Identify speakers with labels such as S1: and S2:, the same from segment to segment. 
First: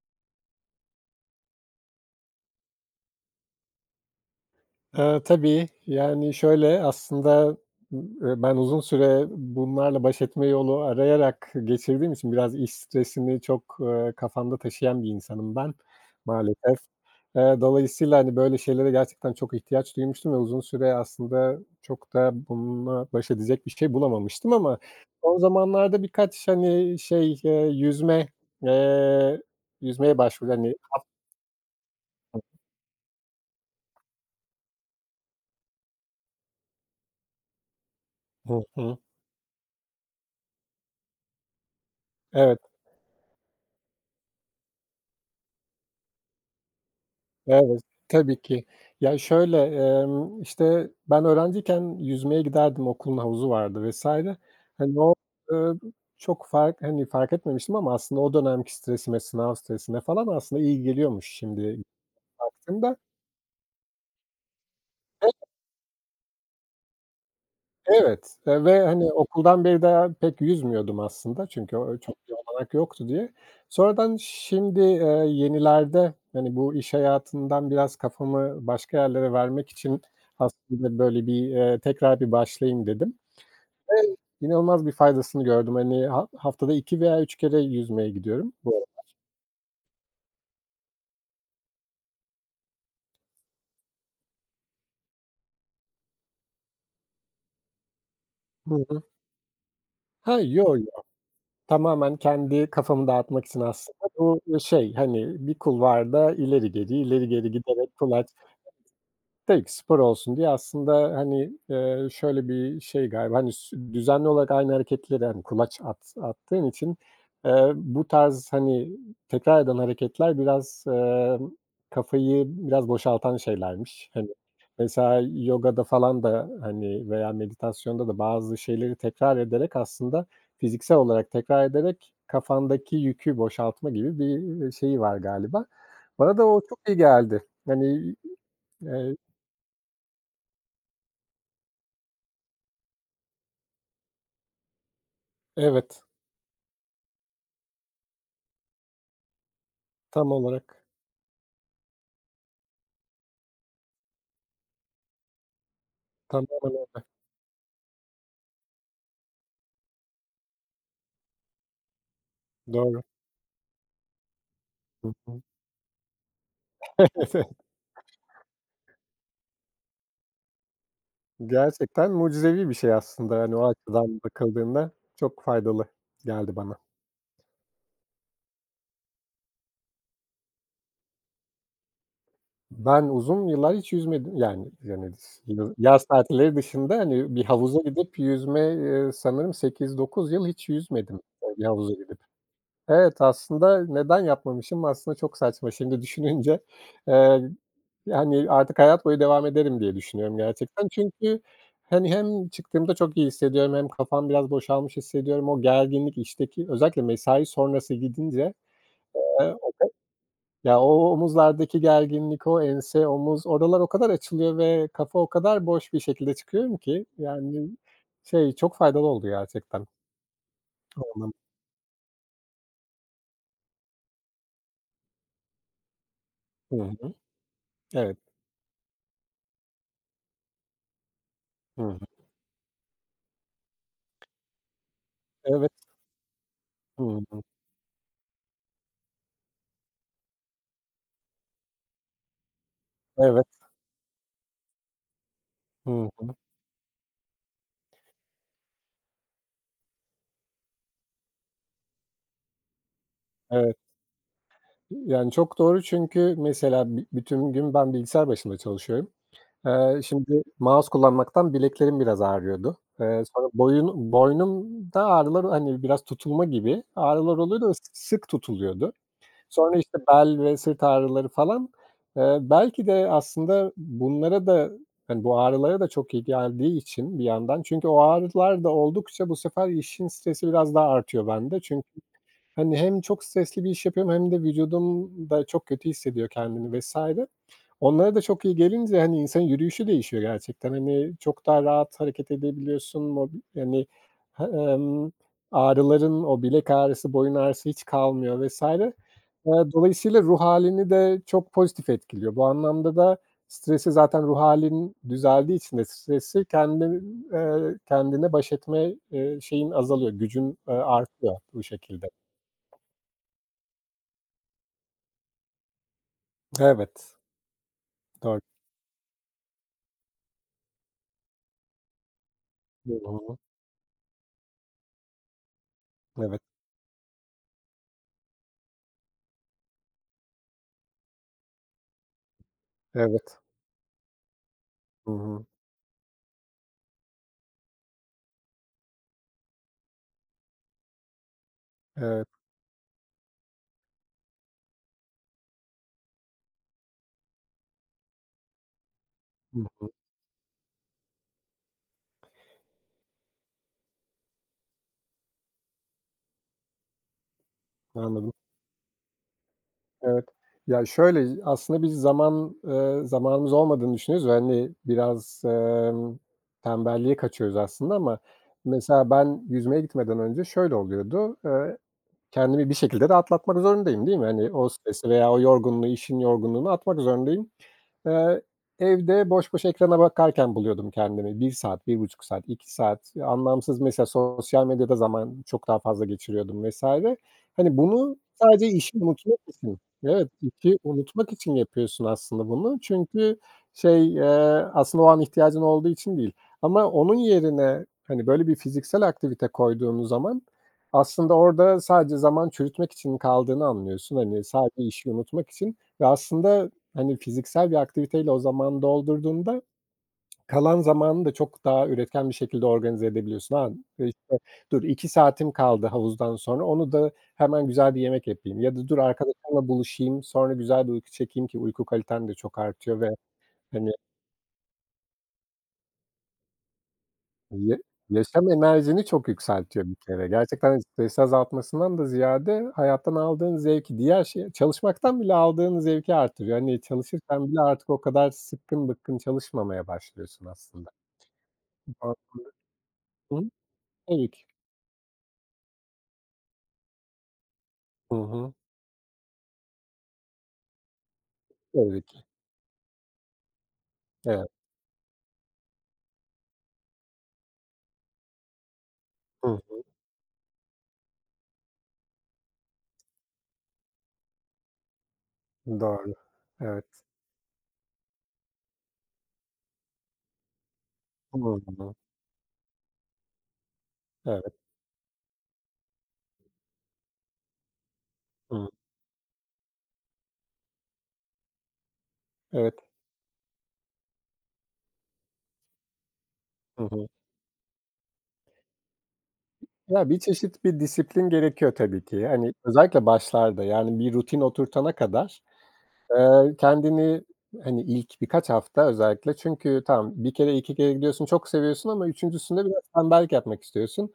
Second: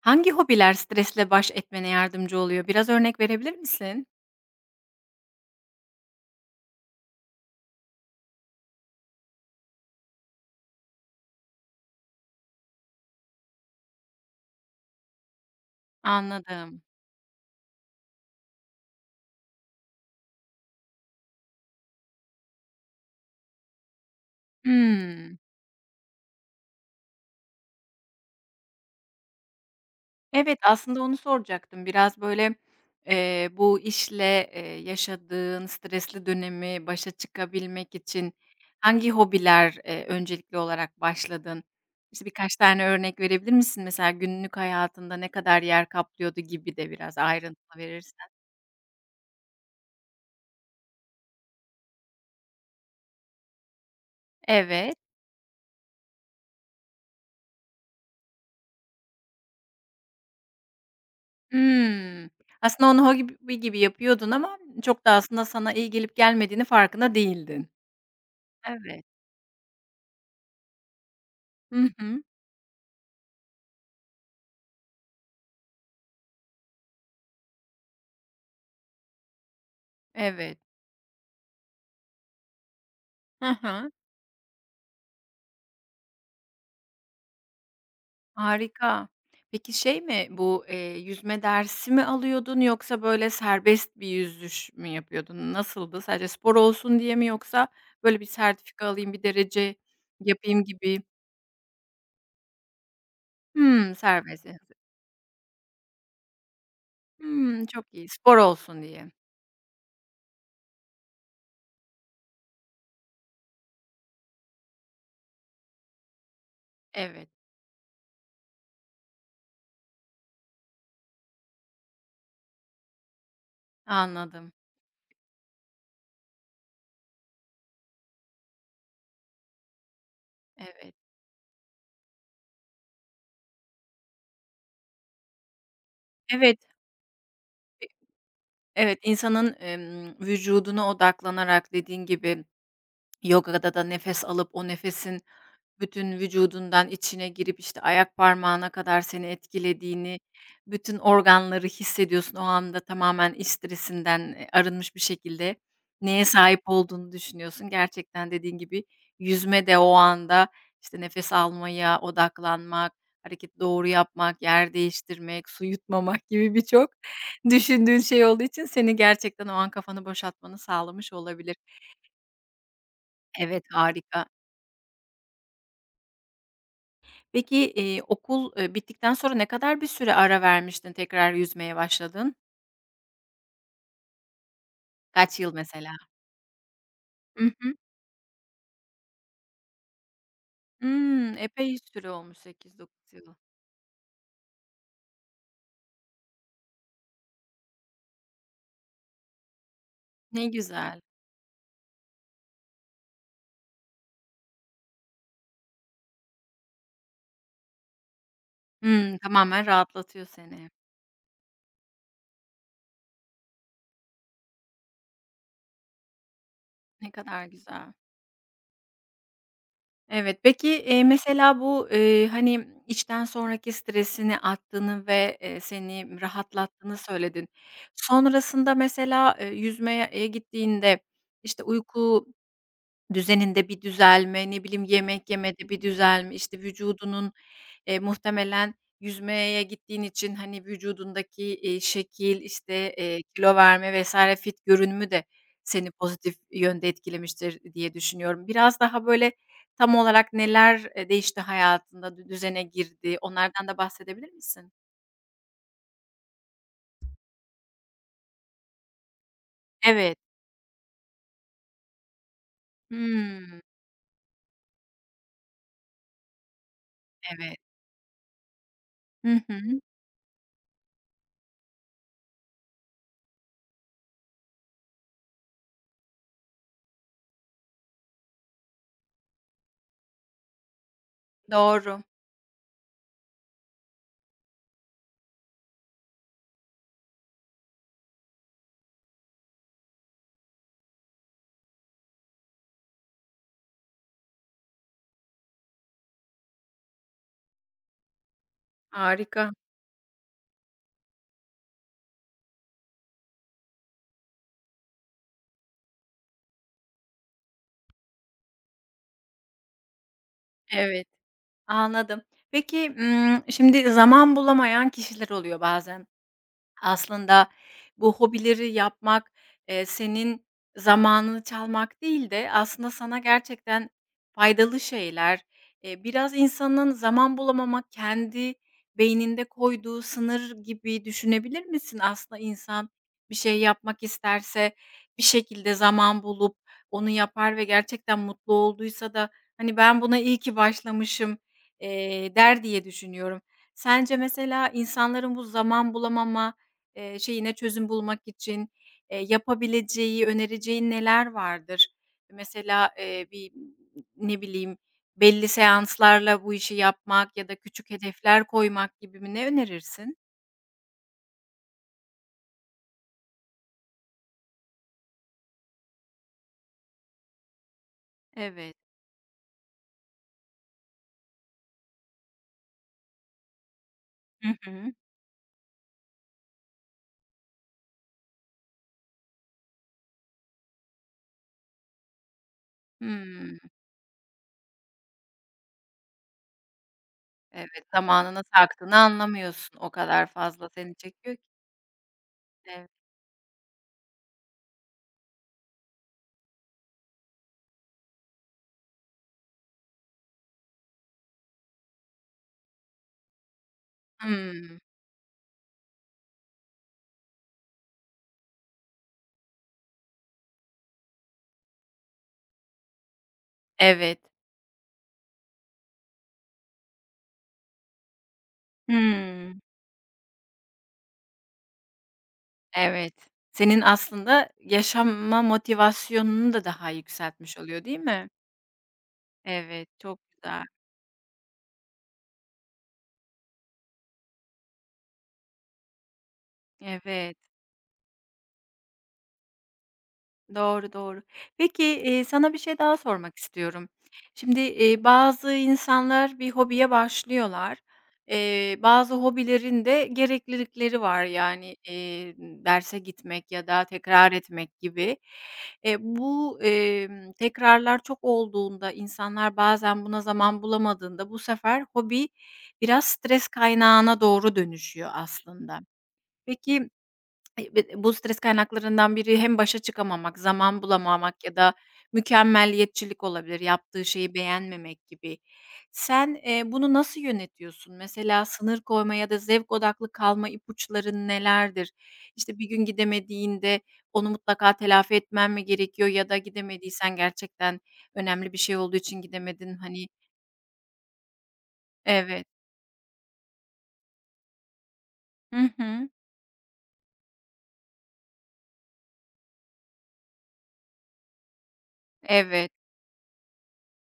S1: Hangi hobiler stresle baş etmene yardımcı oluyor? Biraz örnek verebilir misin?
S2: Tabii, yani, şöyle, aslında, ben uzun süre bunlarla baş etme yolu arayarak geçirdiğim için biraz iş stresini çok, kafamda taşıyan bir insanım ben maalesef.
S1: Anladım.
S2: Dolayısıyla, hani, böyle şeylere gerçekten çok ihtiyaç duymuştum ve uzun süre aslında çok da bununla baş edecek bir şey bulamamıştım ama
S1: Hımm.
S2: son zamanlarda birkaç, hani, şey, eee, yüzmeye başvurdum.
S1: Evet,
S2: Hani.
S1: aslında onu soracaktım. Biraz, böyle, bu işle, yaşadığın stresli dönemi başa çıkabilmek için
S2: Hı hı.
S1: hangi hobiler, öncelikli olarak başladın? İşte, birkaç
S2: Evet.
S1: tane örnek verebilir misin? Mesela günlük hayatında ne kadar yer kaplıyordu gibi de biraz ayrıntılı
S2: Evet,
S1: verirsen.
S2: tabii ki. Ya, şöyle, işte, ben öğrenciyken yüzmeye giderdim, okulun havuzu vardı vesaire.
S1: Evet.
S2: Hani, o, ııı, çok hani, fark etmemiştim ama aslında o dönemki stresime, sınav stresine falan aslında iyi geliyormuş şimdi
S1: Hımm. Aslında
S2: baktığımda.
S1: onu hobi gibi yapıyordun ama çok da aslında sana iyi gelip gelmediğini farkında değildin.
S2: Evet, ve,
S1: Evet.
S2: hani, okuldan beri de pek yüzmüyordum aslında çünkü
S1: Hı
S2: o çok
S1: hı.
S2: bir olanak yoktu diye. Sonradan şimdi, yenilerde, hani, bu iş hayatından biraz kafamı başka yerlere vermek için
S1: Evet.
S2: aslında böyle bir, tekrar bir başlayayım dedim
S1: Hı hı.
S2: ve inanılmaz bir faydasını gördüm. Hani, haftada 2 veya 3 kere yüzmeye gidiyorum bu ara.
S1: Harika. Peki şey mi bu, yüzme dersi mi alıyordun yoksa böyle serbest bir yüzüş mü yapıyordun? Nasıldı? Sadece spor olsun diye mi yoksa böyle bir
S2: Hı
S1: sertifika
S2: hı.
S1: alayım, bir derece
S2: Ha,
S1: yapayım
S2: yo, yo.
S1: gibi?
S2: Tamamen kendi kafamı dağıtmak için
S1: Hımm,
S2: aslında bu,
S1: serbest.
S2: şey, hani, bir kulvarda ileri geri, ileri geri
S1: Hımm, çok
S2: giderek
S1: iyi.
S2: kulaç.
S1: Spor olsun diye.
S2: Belki spor olsun diye aslında, hani, şöyle bir şey galiba, hani, düzenli olarak aynı hareketleri, hani, kulaç attığın için,
S1: Evet,
S2: bu tarz, hani, tekrar eden hareketler biraz, kafayı biraz boşaltan şeylermiş. Hani,
S1: anladım.
S2: mesela yogada falan da, hani, veya meditasyonda da bazı şeyleri tekrar ederek aslında
S1: Evet.
S2: fiziksel olarak tekrar ederek kafandaki yükü boşaltma gibi bir, şeyi var galiba. Bana da
S1: Evet.
S2: o çok iyi geldi. Hani,
S1: Evet, insanın, vücuduna odaklanarak dediğin gibi, yogada da nefes alıp o nefesin
S2: evet,
S1: bütün vücudundan içine girip, işte, ayak parmağına kadar seni etkilediğini,
S2: tam olarak,
S1: bütün organları hissediyorsun. O anda tamamen iç stresinden, arınmış bir şekilde neye sahip
S2: tamamen o.
S1: olduğunu düşünüyorsun. Gerçekten dediğin gibi yüzme de o anda, işte, nefes almaya odaklanmak,
S2: Doğru.
S1: hareketi doğru yapmak, yer
S2: Hı hı.
S1: değiştirmek, su yutmamak gibi birçok
S2: Evet, evet.
S1: düşündüğün şey olduğu için seni gerçekten o an kafanı boşaltmanı sağlamış olabilir.
S2: Gerçekten mucizevi bir şey aslında, hani,
S1: Evet,
S2: o açıdan
S1: harika.
S2: bakıldığında çok faydalı geldi bana.
S1: Peki, okul, bittikten sonra ne kadar bir süre ara vermiştin tekrar yüzmeye başladın?
S2: Ben uzun yıllar hiç yüzmedim. Yani,
S1: Kaç yıl mesela?
S2: yaz tatilleri dışında, hani,
S1: Hı
S2: bir
S1: hı.
S2: havuza gidip yüzme, sanırım 8-9 yıl hiç yüzmedim,
S1: Hımm,
S2: bir
S1: epey
S2: havuza
S1: süre
S2: gidip.
S1: olmuş 8-9
S2: Evet,
S1: yıl.
S2: aslında neden yapmamışım? Aslında çok saçma şimdi düşününce. Eee, Yani, artık hayat boyu devam ederim diye düşünüyorum
S1: Ne
S2: gerçekten.
S1: güzel.
S2: Çünkü, hani, hem çıktığımda çok iyi hissediyorum hem kafam biraz boşalmış hissediyorum. O gerginlik işteki özellikle mesai sonrası gidince,
S1: Hımm,
S2: eee,
S1: tamamen rahatlatıyor seni.
S2: ya, o omuzlardaki gerginlik, o ense, omuz, oralar o kadar açılıyor ve kafa o kadar boş bir şekilde çıkıyorum ki,
S1: Ne kadar
S2: yani,
S1: güzel.
S2: şey, çok faydalı oldu gerçekten.
S1: Evet, peki,
S2: O anlamda.
S1: mesela bu, hani, içten sonraki stresini attığını ve, seni
S2: Hı
S1: rahatlattığını
S2: hı.
S1: söyledin.
S2: Evet.
S1: Sonrasında mesela, yüzmeye, gittiğinde, işte,
S2: Hı hı.
S1: uyku düzeninde bir düzelme, ne bileyim, yemek yemede
S2: Evet.
S1: bir düzelme, işte,
S2: Hı
S1: vücudunun,
S2: hı.
S1: muhtemelen yüzmeye gittiğin için, hani, vücudundaki, şekil, işte,
S2: Evet.
S1: kilo verme vesaire fit görünümü de seni
S2: Hı
S1: pozitif
S2: hı.
S1: yönde etkilemiştir diye düşünüyorum. Biraz daha, böyle, tam olarak neler, değişti hayatında, düzene girdi, onlardan
S2: Evet.
S1: da bahsedebilir misin?
S2: Yani, çok doğru çünkü mesela bütün gün ben bilgisayar başında çalışıyorum.
S1: Evet.
S2: Şimdi mouse kullanmaktan bileklerim biraz ağrıyordu. Sonra
S1: Hımm,
S2: boynumda ağrılar, hani, biraz tutulma gibi ağrılar
S1: evet.
S2: oluyordu ve sık tutuluyordu.
S1: Hı
S2: Sonra,
S1: hı.
S2: işte, bel ve sırt ağrıları falan. Belki de aslında bunlara da, hani, bu ağrılara da çok iyi geldiği için bir yandan çünkü o ağrılar da oldukça bu sefer işin stresi biraz daha artıyor bende. Çünkü
S1: Doğru.
S2: hani, hem çok stresli bir iş yapıyorum hem de vücudum da çok kötü hissediyor kendini vesaire. Onlara da çok iyi gelince, hani, insanın yürüyüşü değişiyor gerçekten. Hani, çok daha rahat hareket edebiliyorsun. Yani, ha, ağrıların, o bilek ağrısı, boyun ağrısı hiç kalmıyor vesaire.
S1: Harika.
S2: Dolayısıyla ruh halini de çok pozitif etkiliyor. Bu anlamda da stresi zaten ruh hâlin düzeldiği için de stresi kendine baş etme, şeyin azalıyor, gücün,
S1: Evet.
S2: artıyor bu şekilde.
S1: Anladım. Peki, şimdi zaman bulamayan kişiler oluyor bazen.
S2: Evet.
S1: Aslında bu
S2: Doğru.
S1: hobileri yapmak, senin zamanını çalmak değil de aslında
S2: Hı
S1: sana
S2: hı.
S1: gerçekten faydalı şeyler, biraz
S2: Evet,
S1: insanın zaman bulamamak, kendi beyninde koyduğu sınır gibi düşünebilir misin? Aslında insan bir
S2: evet.
S1: şey yapmak isterse
S2: Hı
S1: bir
S2: hı.
S1: şekilde zaman bulup onu yapar ve gerçekten mutlu olduysa da, hani, "Ben buna iyi ki başlamışım."
S2: Evet.
S1: Der diye düşünüyorum. Sence mesela insanların bu zaman bulamama şeyine çözüm bulmak için,
S2: Hı hı.
S1: yapabileceği, önereceğin neler vardır? Mesela, bir, ne bileyim, belli seanslarla bu işi yapmak ya da küçük
S2: Anladım.
S1: hedefler koymak gibi mi? Ne önerirsin?
S2: Evet. Ya, şöyle, aslında biz zamanımız olmadığını düşünüyoruz ve, hani, biraz, tembelliğe kaçıyoruz aslında ama
S1: Evet.
S2: mesela ben yüzmeye gitmeden önce şöyle oluyordu: Kendimi bir şekilde de atlatmak zorundayım, değil mi?
S1: Hı
S2: Hani, o
S1: hı.
S2: stresi veya o yorgunluğu, işin yorgunluğunu atmak zorundayım. Eee, Evde boş boş ekrana bakarken buluyordum kendimi. 1 saat, 1,5 saat, 2 saat
S1: Hımm.
S2: anlamsız mesela sosyal medyada zaman çok daha fazla geçiriyordum vs. Hani,
S1: Evet,
S2: bunu
S1: zamanın nasıl
S2: sadece
S1: aktığını
S2: işi unutmak
S1: anlamıyorsun.
S2: için.
S1: O kadar
S2: Evet,
S1: fazla
S2: işi
S1: seni
S2: unutmak
S1: çekiyor ki.
S2: için yapıyorsun aslında bunu.
S1: Evet.
S2: Çünkü şey, aslında o an ihtiyacın olduğu için değil ama onun yerine, hani, böyle bir fiziksel aktivite koyduğunuz zaman aslında orada sadece zaman çürütmek için kaldığını anlıyorsun. Hani,
S1: Hımm.
S2: sadece işi unutmak için ve aslında hani, fiziksel bir aktiviteyle o zamanı doldurduğunda kalan zamanını da çok daha üretken bir şekilde organize edebiliyorsun. Ha.
S1: Evet.
S2: İşte, dur 2 saatim kaldı havuzdan sonra, onu da hemen güzel bir yemek yapayım ya da dur
S1: Hımm.
S2: arkadaşımla buluşayım, sonra güzel bir uyku çekeyim ki uyku kaliten de çok artıyor ve,
S1: Evet. Senin
S2: hani,
S1: aslında yaşama motivasyonunu da daha yükseltmiş
S2: ya,
S1: oluyor, değil mi?
S2: yaşam enerjini çok yükseltiyor
S1: Evet,
S2: bir
S1: çok
S2: kere.
S1: güzel.
S2: Gerçekten, hani, stresi azaltmasından da ziyade hayattan aldığın zevki, diğer şey çalışmaktan bile aldığın zevki artırıyor. Hani,
S1: Evet,
S2: çalışırken bile artık o kadar sıkkın bıkkın çalışmamaya başlıyorsun aslında.
S1: doğru, doğru. Peki,
S2: Hı,
S1: sana bir şey daha sormak
S2: hı.
S1: istiyorum.
S2: Tabii ki.
S1: Şimdi, bazı insanlar bir hobiye başlıyorlar.
S2: Hı hı.
S1: Bazı hobilerin de gereklilikleri var. Yani,
S2: Tabii ki.
S1: derse gitmek ya da tekrar
S2: Evet.
S1: etmek gibi. Bu, tekrarlar çok olduğunda, insanlar
S2: Hı
S1: bazen buna zaman bulamadığında bu sefer hobi biraz stres kaynağına doğru dönüşüyor aslında.
S2: hı. Doğru. Evet.
S1: Peki, Ay, be bu stres kaynaklarından biri hem başa çıkamamak, zaman
S2: Hı
S1: bulamamak ya da
S2: hı.
S1: mükemmelliyetçilik olabilir, yaptığı şeyi
S2: Evet.
S1: beğenmemek gibi. Sen, bunu nasıl yönetiyorsun? Mesela
S2: Hı.
S1: sınır koyma ya da zevk odaklı kalma ipuçların nelerdir? İşte, bir
S2: Evet.
S1: gün gidemediğinde onu mutlaka telafi etmen mi gerekiyor ya da
S2: Hı hı.
S1: gidemediysen gerçekten önemli bir şey olduğu için gidemedin, hani.
S2: Ya, bir çeşit bir disiplin gerekiyor tabii ki.
S1: Evet.
S2: Hani, özellikle başlarda, yani, bir rutin oturtana kadar,
S1: Hı hı.
S2: kendini, hani, ilk birkaç hafta özellikle çünkü tamam, bir kere, 2 kere gidiyorsun, çok seviyorsun ama üçüncüsünde
S1: Evet.
S2: biraz tembellik yapmak istiyorsun.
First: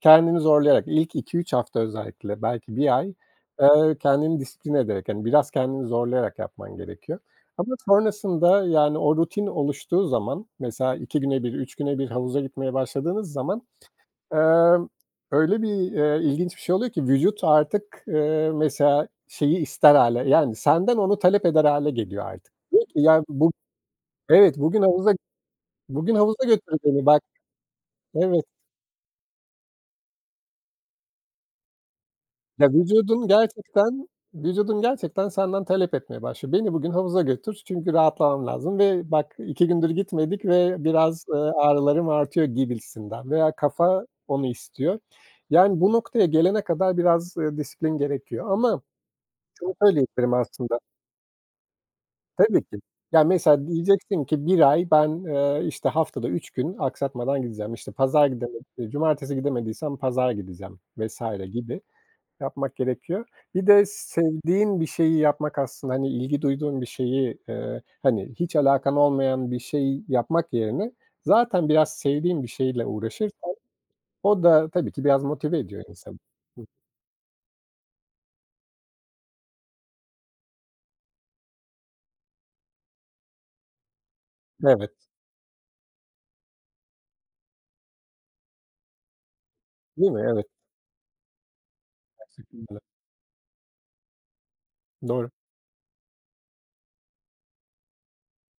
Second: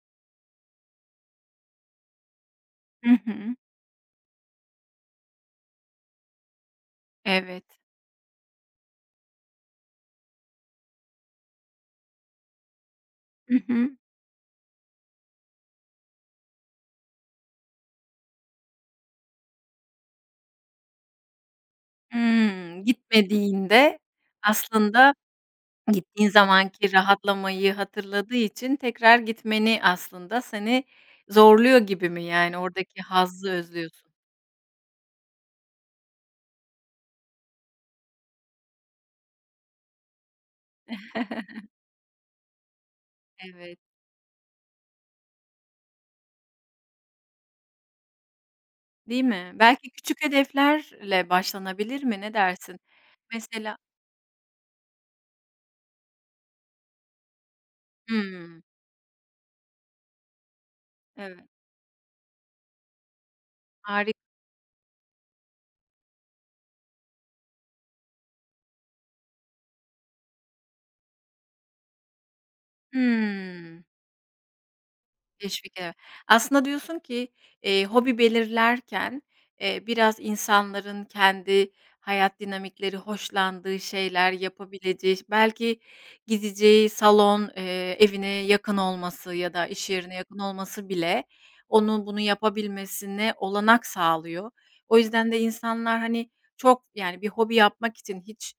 S2: Kendini zorlayarak ilk 2-3 hafta özellikle belki bir
S1: Hı
S2: ay,
S1: hı.
S2: kendini disiplin ederek, yani, biraz kendini zorlayarak yapman gerekiyor.
S1: Evet.
S2: Ama sonrasında, yani, o rutin oluştuğu zaman mesela 2 güne bir 3 güne bir havuza gitmeye başladığınız
S1: Hı
S2: zaman,
S1: hı.
S2: emm, öyle bir, ilginç bir şey oluyor ki vücut artık, mesela şeyi ister hâle, yani, senden onu talep eder hâle geliyor artık.
S1: Hımm,
S2: Diyor ki, "Ya, bu
S1: gitmediğinde
S2: evet, bugün havuza
S1: aslında
S2: bugün
S1: gittiğin
S2: havuza götür
S1: zamanki
S2: beni bak."
S1: rahatlamayı hatırladığı
S2: Evet.
S1: için tekrar gitmeni aslında seni zorluyor gibi mi? Yani
S2: Ya,
S1: oradaki
S2: vücudun
S1: hazzı
S2: gerçekten
S1: özlüyorsun.
S2: vücudun gerçekten senden talep etmeye başlıyor. "Beni bugün havuza götür çünkü rahatlamam lazım ve bak 2 gündür gitmedik ve biraz, ağrılarım artıyor." gibisinden veya
S1: Evet,
S2: kafa onu istiyor. Yani bu noktaya gelene kadar biraz, disiplin gerekiyor ama
S1: değil mi?
S2: şunu
S1: Belki küçük
S2: söyleyebilirim aslında.
S1: hedeflerle başlanabilir mi? Ne
S2: Tabii
S1: dersin?
S2: ki. Ya, mesela
S1: Mesela.
S2: diyeceksin ki 1 ay ben, işte, haftada 3 gün aksatmadan gideceğim. İşte, pazar gideme
S1: Hımm,
S2: cumartesi gidemediysem pazar gideceğim
S1: evet,
S2: vesaire gibi. Yapmak gerekiyor. Bir de
S1: harik
S2: sevdiğin bir şeyi yapmak aslında, hani, ilgi duyduğun bir şeyi, hani, hiç alakan olmayan bir şey yapmak yerine zaten biraz sevdiğin bir şeyle uğraşırsan
S1: hımm.
S2: o da tabii ki biraz motive
S1: Teşvik,
S2: ediyor
S1: evet.
S2: insanı. Hı.
S1: Aslında diyorsun ki, hobi belirlerken, biraz insanların kendi hayat dinamikleri, hoşlandığı şeyler,
S2: Evet,
S1: yapabileceği, belki gideceği salon, evine yakın olması ya da iş
S2: değil
S1: yerine
S2: mi?
S1: yakın
S2: Evet,
S1: olması bile onun bunu
S2: gerçekten öyle.
S1: yapabilmesine olanak sağlıyor. O
S2: Doğru.
S1: yüzden de insanlar, hani, çok, yani, bir hobi yapmak için hiç,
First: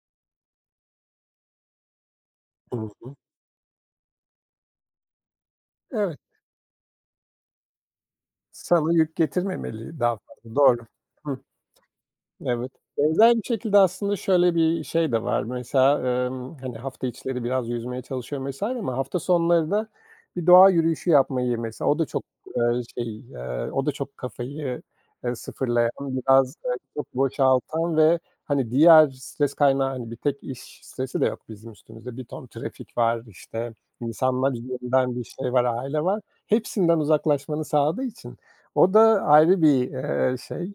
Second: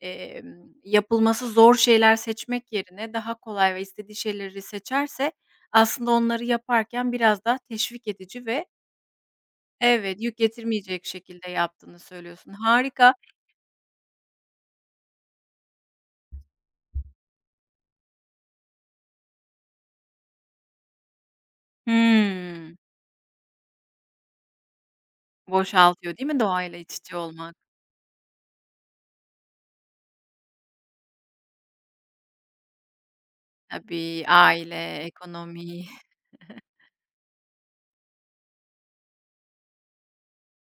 S1: emm, yapılması zor şeyler seçmek
S2: Hı
S1: yerine
S2: hı.
S1: daha kolay ve istediği şeyleri seçerse aslında
S2: Evet,
S1: onları yaparken biraz daha teşvik edici ve
S2: sana yük getirmemeli daha
S1: evet, yük
S2: fazla. Doğru.
S1: getirmeyecek
S2: Hı.
S1: şekilde yaptığını söylüyorsun.
S2: Evet.
S1: Harika.
S2: Benzer bir şekilde aslında şöyle bir şey de var. Mesela, hani, hafta içleri biraz yüzmeye çalışıyorum mesela, ama hafta sonları da bir doğa yürüyüşü yapmayı mesela o da çok,
S1: Hımm.
S2: şey, o da çok kafayı, sıfırlayan,
S1: Boşaltıyor değil mi
S2: biraz,
S1: doğayla iç
S2: çok
S1: içe olmak?
S2: boşaltan ve, hani, diğer stres kaynağı, hani, bir tek iş stresi de yok bizim üstümüzde. Bir ton trafik var, işte,
S1: Tabii,
S2: insanlar
S1: aile,
S2: üzerinden bir şey
S1: ekonomi.
S2: var, aile var. Hepsinden uzaklaşmanı sağladığı için o da ayrı bir, şey.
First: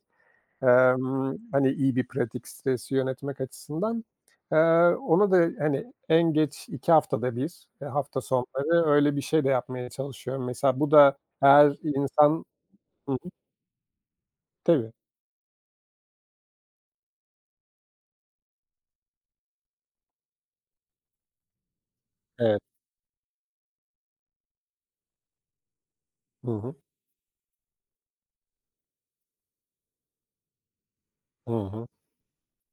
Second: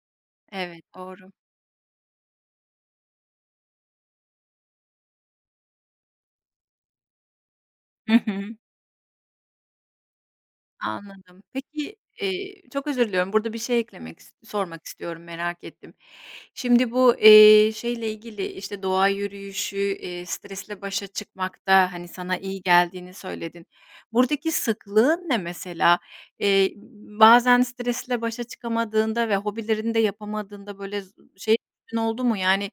S1: Evet, doğru.
S2: Hani, iyi bir pratik stresi yönetmek açısından. Eee, Onu da, hani, en geç 2 haftada bir
S1: Hı
S2: hafta
S1: hı.
S2: sonları öyle bir şey de yapmaya çalışıyorum. Mesela bu da
S1: Anladım.
S2: eğer
S1: Peki,
S2: insan.
S1: çok özür
S2: Hı hı,
S1: diliyorum, burada bir şey eklemek sormak
S2: tabii.
S1: istiyorum, merak ettim. Şimdi bu, şeyle ilgili, işte, doğa yürüyüşü, stresle başa çıkmakta, hani, sana iyi
S2: Evet.
S1: geldiğini söyledin. Buradaki sıklığın ne mesela?
S2: Hı
S1: Eee,
S2: hı.
S1: bazen stresle başa çıkamadığında ve hobilerini de yapamadığında, böyle,
S2: Hı
S1: şey
S2: hı.
S1: oldu mu? Yani,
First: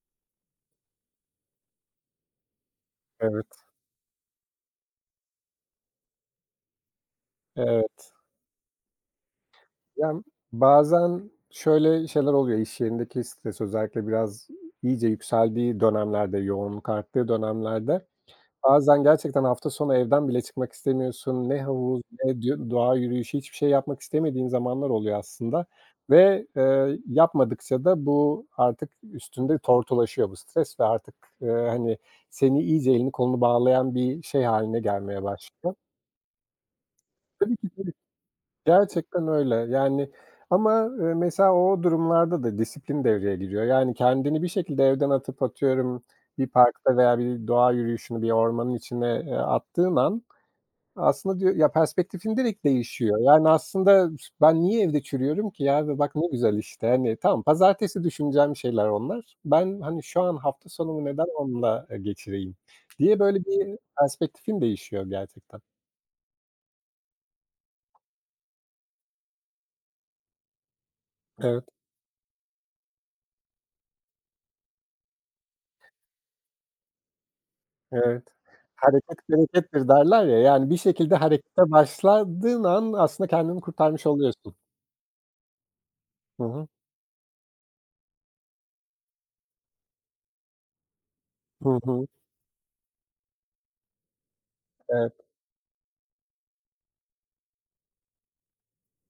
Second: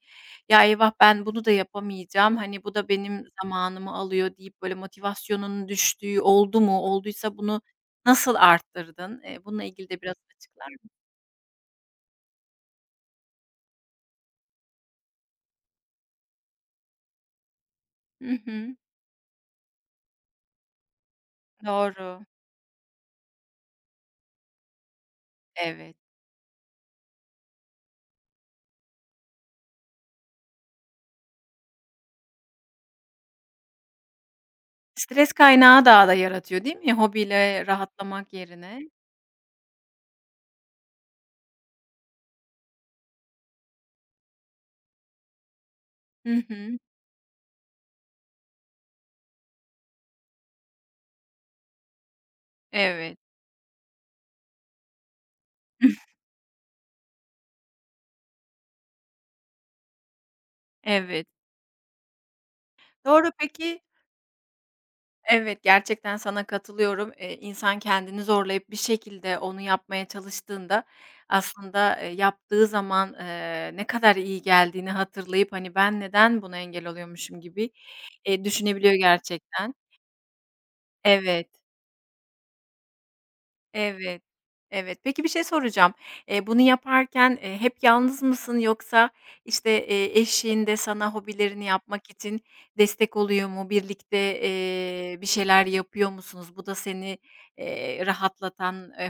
S1: "Ya, eyvah, ben bunu da yapamayacağım, hani, bu da benim
S2: Evet,
S1: zamanımı alıyor." deyip, böyle, motivasyonunun düştüğü oldu mu? Olduysa bunu
S2: evet.
S1: nasıl arttırdın? Bununla ilgili de biraz
S2: Yani,
S1: açıklar mısın?
S2: bazen şöyle şeyler oluyor, iş yerindeki stres özellikle biraz iyice yükseldiği dönemlerde, yoğunluk arttığı dönemlerde.
S1: Hı hı.
S2: Bazen gerçekten hafta sonu evden bile çıkmak istemiyorsun. Ne havuz,
S1: Doğru.
S2: ne doğa yürüyüşü, hiçbir şey yapmak istemediğin zamanlar oluyor aslında
S1: Evet.
S2: ve, yapmadıkça da bu artık üstünde tortulaşıyor bu stres ve artık, hani, seni iyice elini kolunu bağlayan bir şey haline gelmeye
S1: Stres
S2: başlıyor.
S1: kaynağı daha da yaratıyor, değil mi? Hobiyle rahatlamak yerine.
S2: Gerçekten öyle. Yani ama, mesela o durumlarda da disiplin devreye giriyor. Yani kendini bir şekilde evden atıp atıyorum
S1: Hı
S2: bir
S1: hı.
S2: parkta veya bir doğa yürüyüşünü bir ormanın içine, attığın an. Aslında diyor ya, perspektifin direkt
S1: Evet.
S2: değişiyor. Yani, aslında ben niye evde çürüyorum ki ya ve bak ne güzel işte. Hani, tamam pazartesi düşüneceğim şeyler onlar. Ben, hani, şu an hafta sonumu
S1: Evet.
S2: neden onunla, geçireyim diye
S1: Doğru,
S2: böyle bir
S1: peki.
S2: perspektifin değişiyor gerçekten.
S1: Evet, gerçekten sana katılıyorum. İnsan kendini zorlayıp bir şekilde onu yapmaya çalıştığında
S2: Evet,
S1: aslında, yaptığı zaman, ne kadar iyi geldiğini hatırlayıp, hani, "Ben neden buna engel oluyormuşum?" gibi,
S2: evet.
S1: düşünebiliyor
S2: Hareket
S1: gerçekten.
S2: berekettir derler ya, yani, bir şekilde
S1: Evet.
S2: harekete başladığın an aslında kendini kurtarmış
S1: Evet,
S2: oluyorsun.
S1: evet. Peki bir şey soracağım.
S2: Hı
S1: Bunu
S2: hı.
S1: yaparken, hep yalnız mısın yoksa, işte, eşin de sana hobilerini
S2: Hı hı.
S1: yapmak için destek oluyor mu? Birlikte,
S2: Evet,
S1: bir şeyler yapıyor musunuz? Bu da seni, rahatlatan,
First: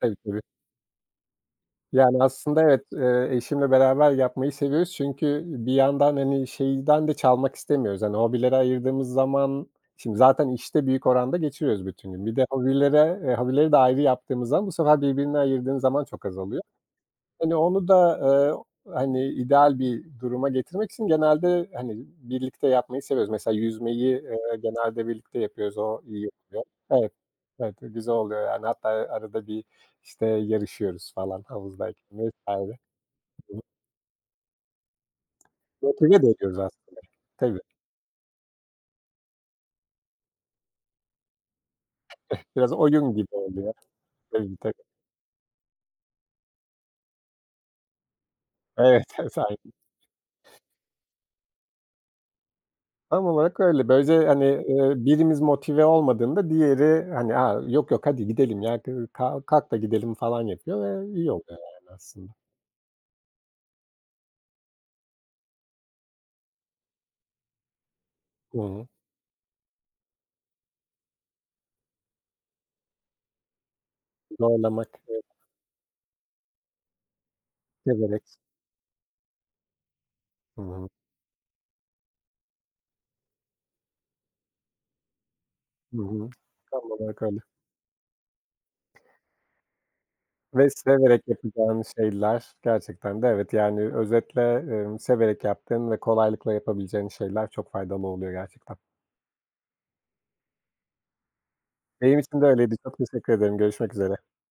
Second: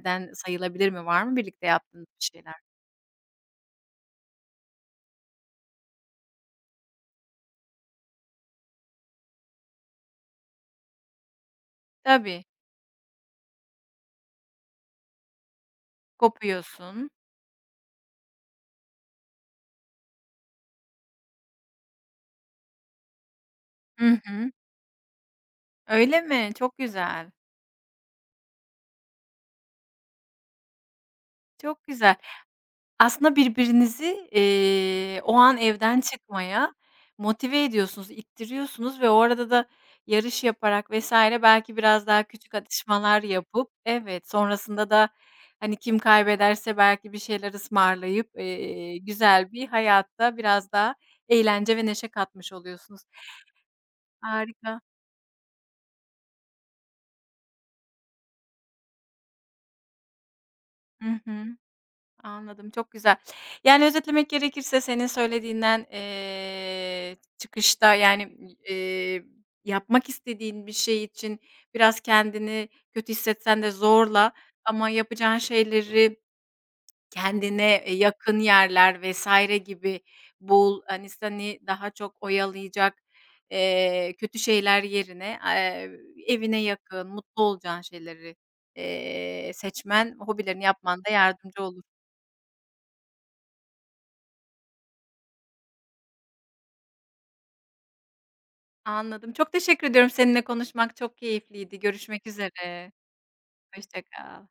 S2: tabii, tabii.
S1: sayılabilir mi? Var mı birlikte yaptığınız
S2: Yani,
S1: bir şeyler?
S2: aslında evet, eşimle beraber yapmayı seviyoruz çünkü bir yandan, hani, şeyden de çalmak istemiyoruz. Hani, hobilere ayırdığımız zaman şimdi zaten işte büyük oranda geçiriyoruz bütün gün. Bir
S1: Tabii,
S2: de hobilere hobileri de ayrı yaptığımız zaman bu sefer birbirine ayırdığın zaman çok azalıyor.
S1: kopuyorsun.
S2: Hani, onu da, hani, ideal bir duruma getirmek için genelde, hani, birlikte yapmayı seviyoruz. Mesela
S1: Hı
S2: yüzmeyi,
S1: hı.
S2: genelde birlikte yapıyoruz. O
S1: Öyle
S2: iyi
S1: mi?
S2: oluyor.
S1: Çok
S2: Evet,
S1: güzel,
S2: evet, güzel oluyor yani. Hatta arada bir, işte, yarışıyoruz falan
S1: çok güzel.
S2: havuzdayken vs.
S1: Aslında
S2: Hı hı.
S1: birbirinizi, o an evden
S2: Motive de ediyoruz
S1: çıkmaya
S2: aslında. Tabii.
S1: motive ediyorsunuz, ittiriyorsunuz ve o arada da yarış yaparak vs. belki biraz daha küçük
S2: Biraz oyun
S1: atışmalar
S2: gibi
S1: yapıp
S2: oluyor.
S1: evet,
S2: Tabii, tabii.
S1: sonrasında da, hani, kim kaybederse belki bir şeyler ısmarlayıp,
S2: Evet, evet,
S1: güzel bir
S2: aynen.
S1: hayata biraz daha eğlence ve neşe katmış oluyorsunuz.
S2: Tam olarak öyle. Böylece, hani,
S1: Harika.
S2: birimiz motive olmadığında diğeri, hani, "A, yok yok hadi gidelim ya, kalk da gidelim." falan yapıyor ve
S1: Hı
S2: iyi
S1: hı.
S2: oluyor yani aslında.
S1: Anladım, çok güzel. Yani, özetlemek gerekirse senin söylediğinden, çıkışta, yani,
S2: Hı hı.
S1: eee, yapmak istediğin bir şey için biraz kendini kötü hissetsen de zorla ama
S2: Zorlamak, evet,
S1: yapacağın şeyleri kendine,
S2: severek.
S1: yakın yerler vesaire gibi
S2: Hı
S1: bul.
S2: hı.
S1: Hani, seni daha çok oyalayacak, kötü şeyler yerine,
S2: Hı hı.
S1: evine
S2: Tam
S1: yakın,
S2: olarak öyle
S1: mutlu olacağın şeyleri, seçmen, hobilerini
S2: ve
S1: yapman da
S2: severek
S1: yardımcı olur.
S2: yapacağın şeyler gerçekten de evet, yani özetle, severek yaptığın ve kolaylıkla yapabileceğin şeyler çok faydalı oluyor gerçekten.
S1: Anladım. Çok teşekkür ediyorum. Seninle konuşmak çok keyifliydi.
S2: Benim
S1: Görüşmek
S2: için de öyleydi.
S1: üzere.
S2: Çok teşekkür ederim. Görüşmek
S1: Hoşça
S2: üzere.
S1: kal.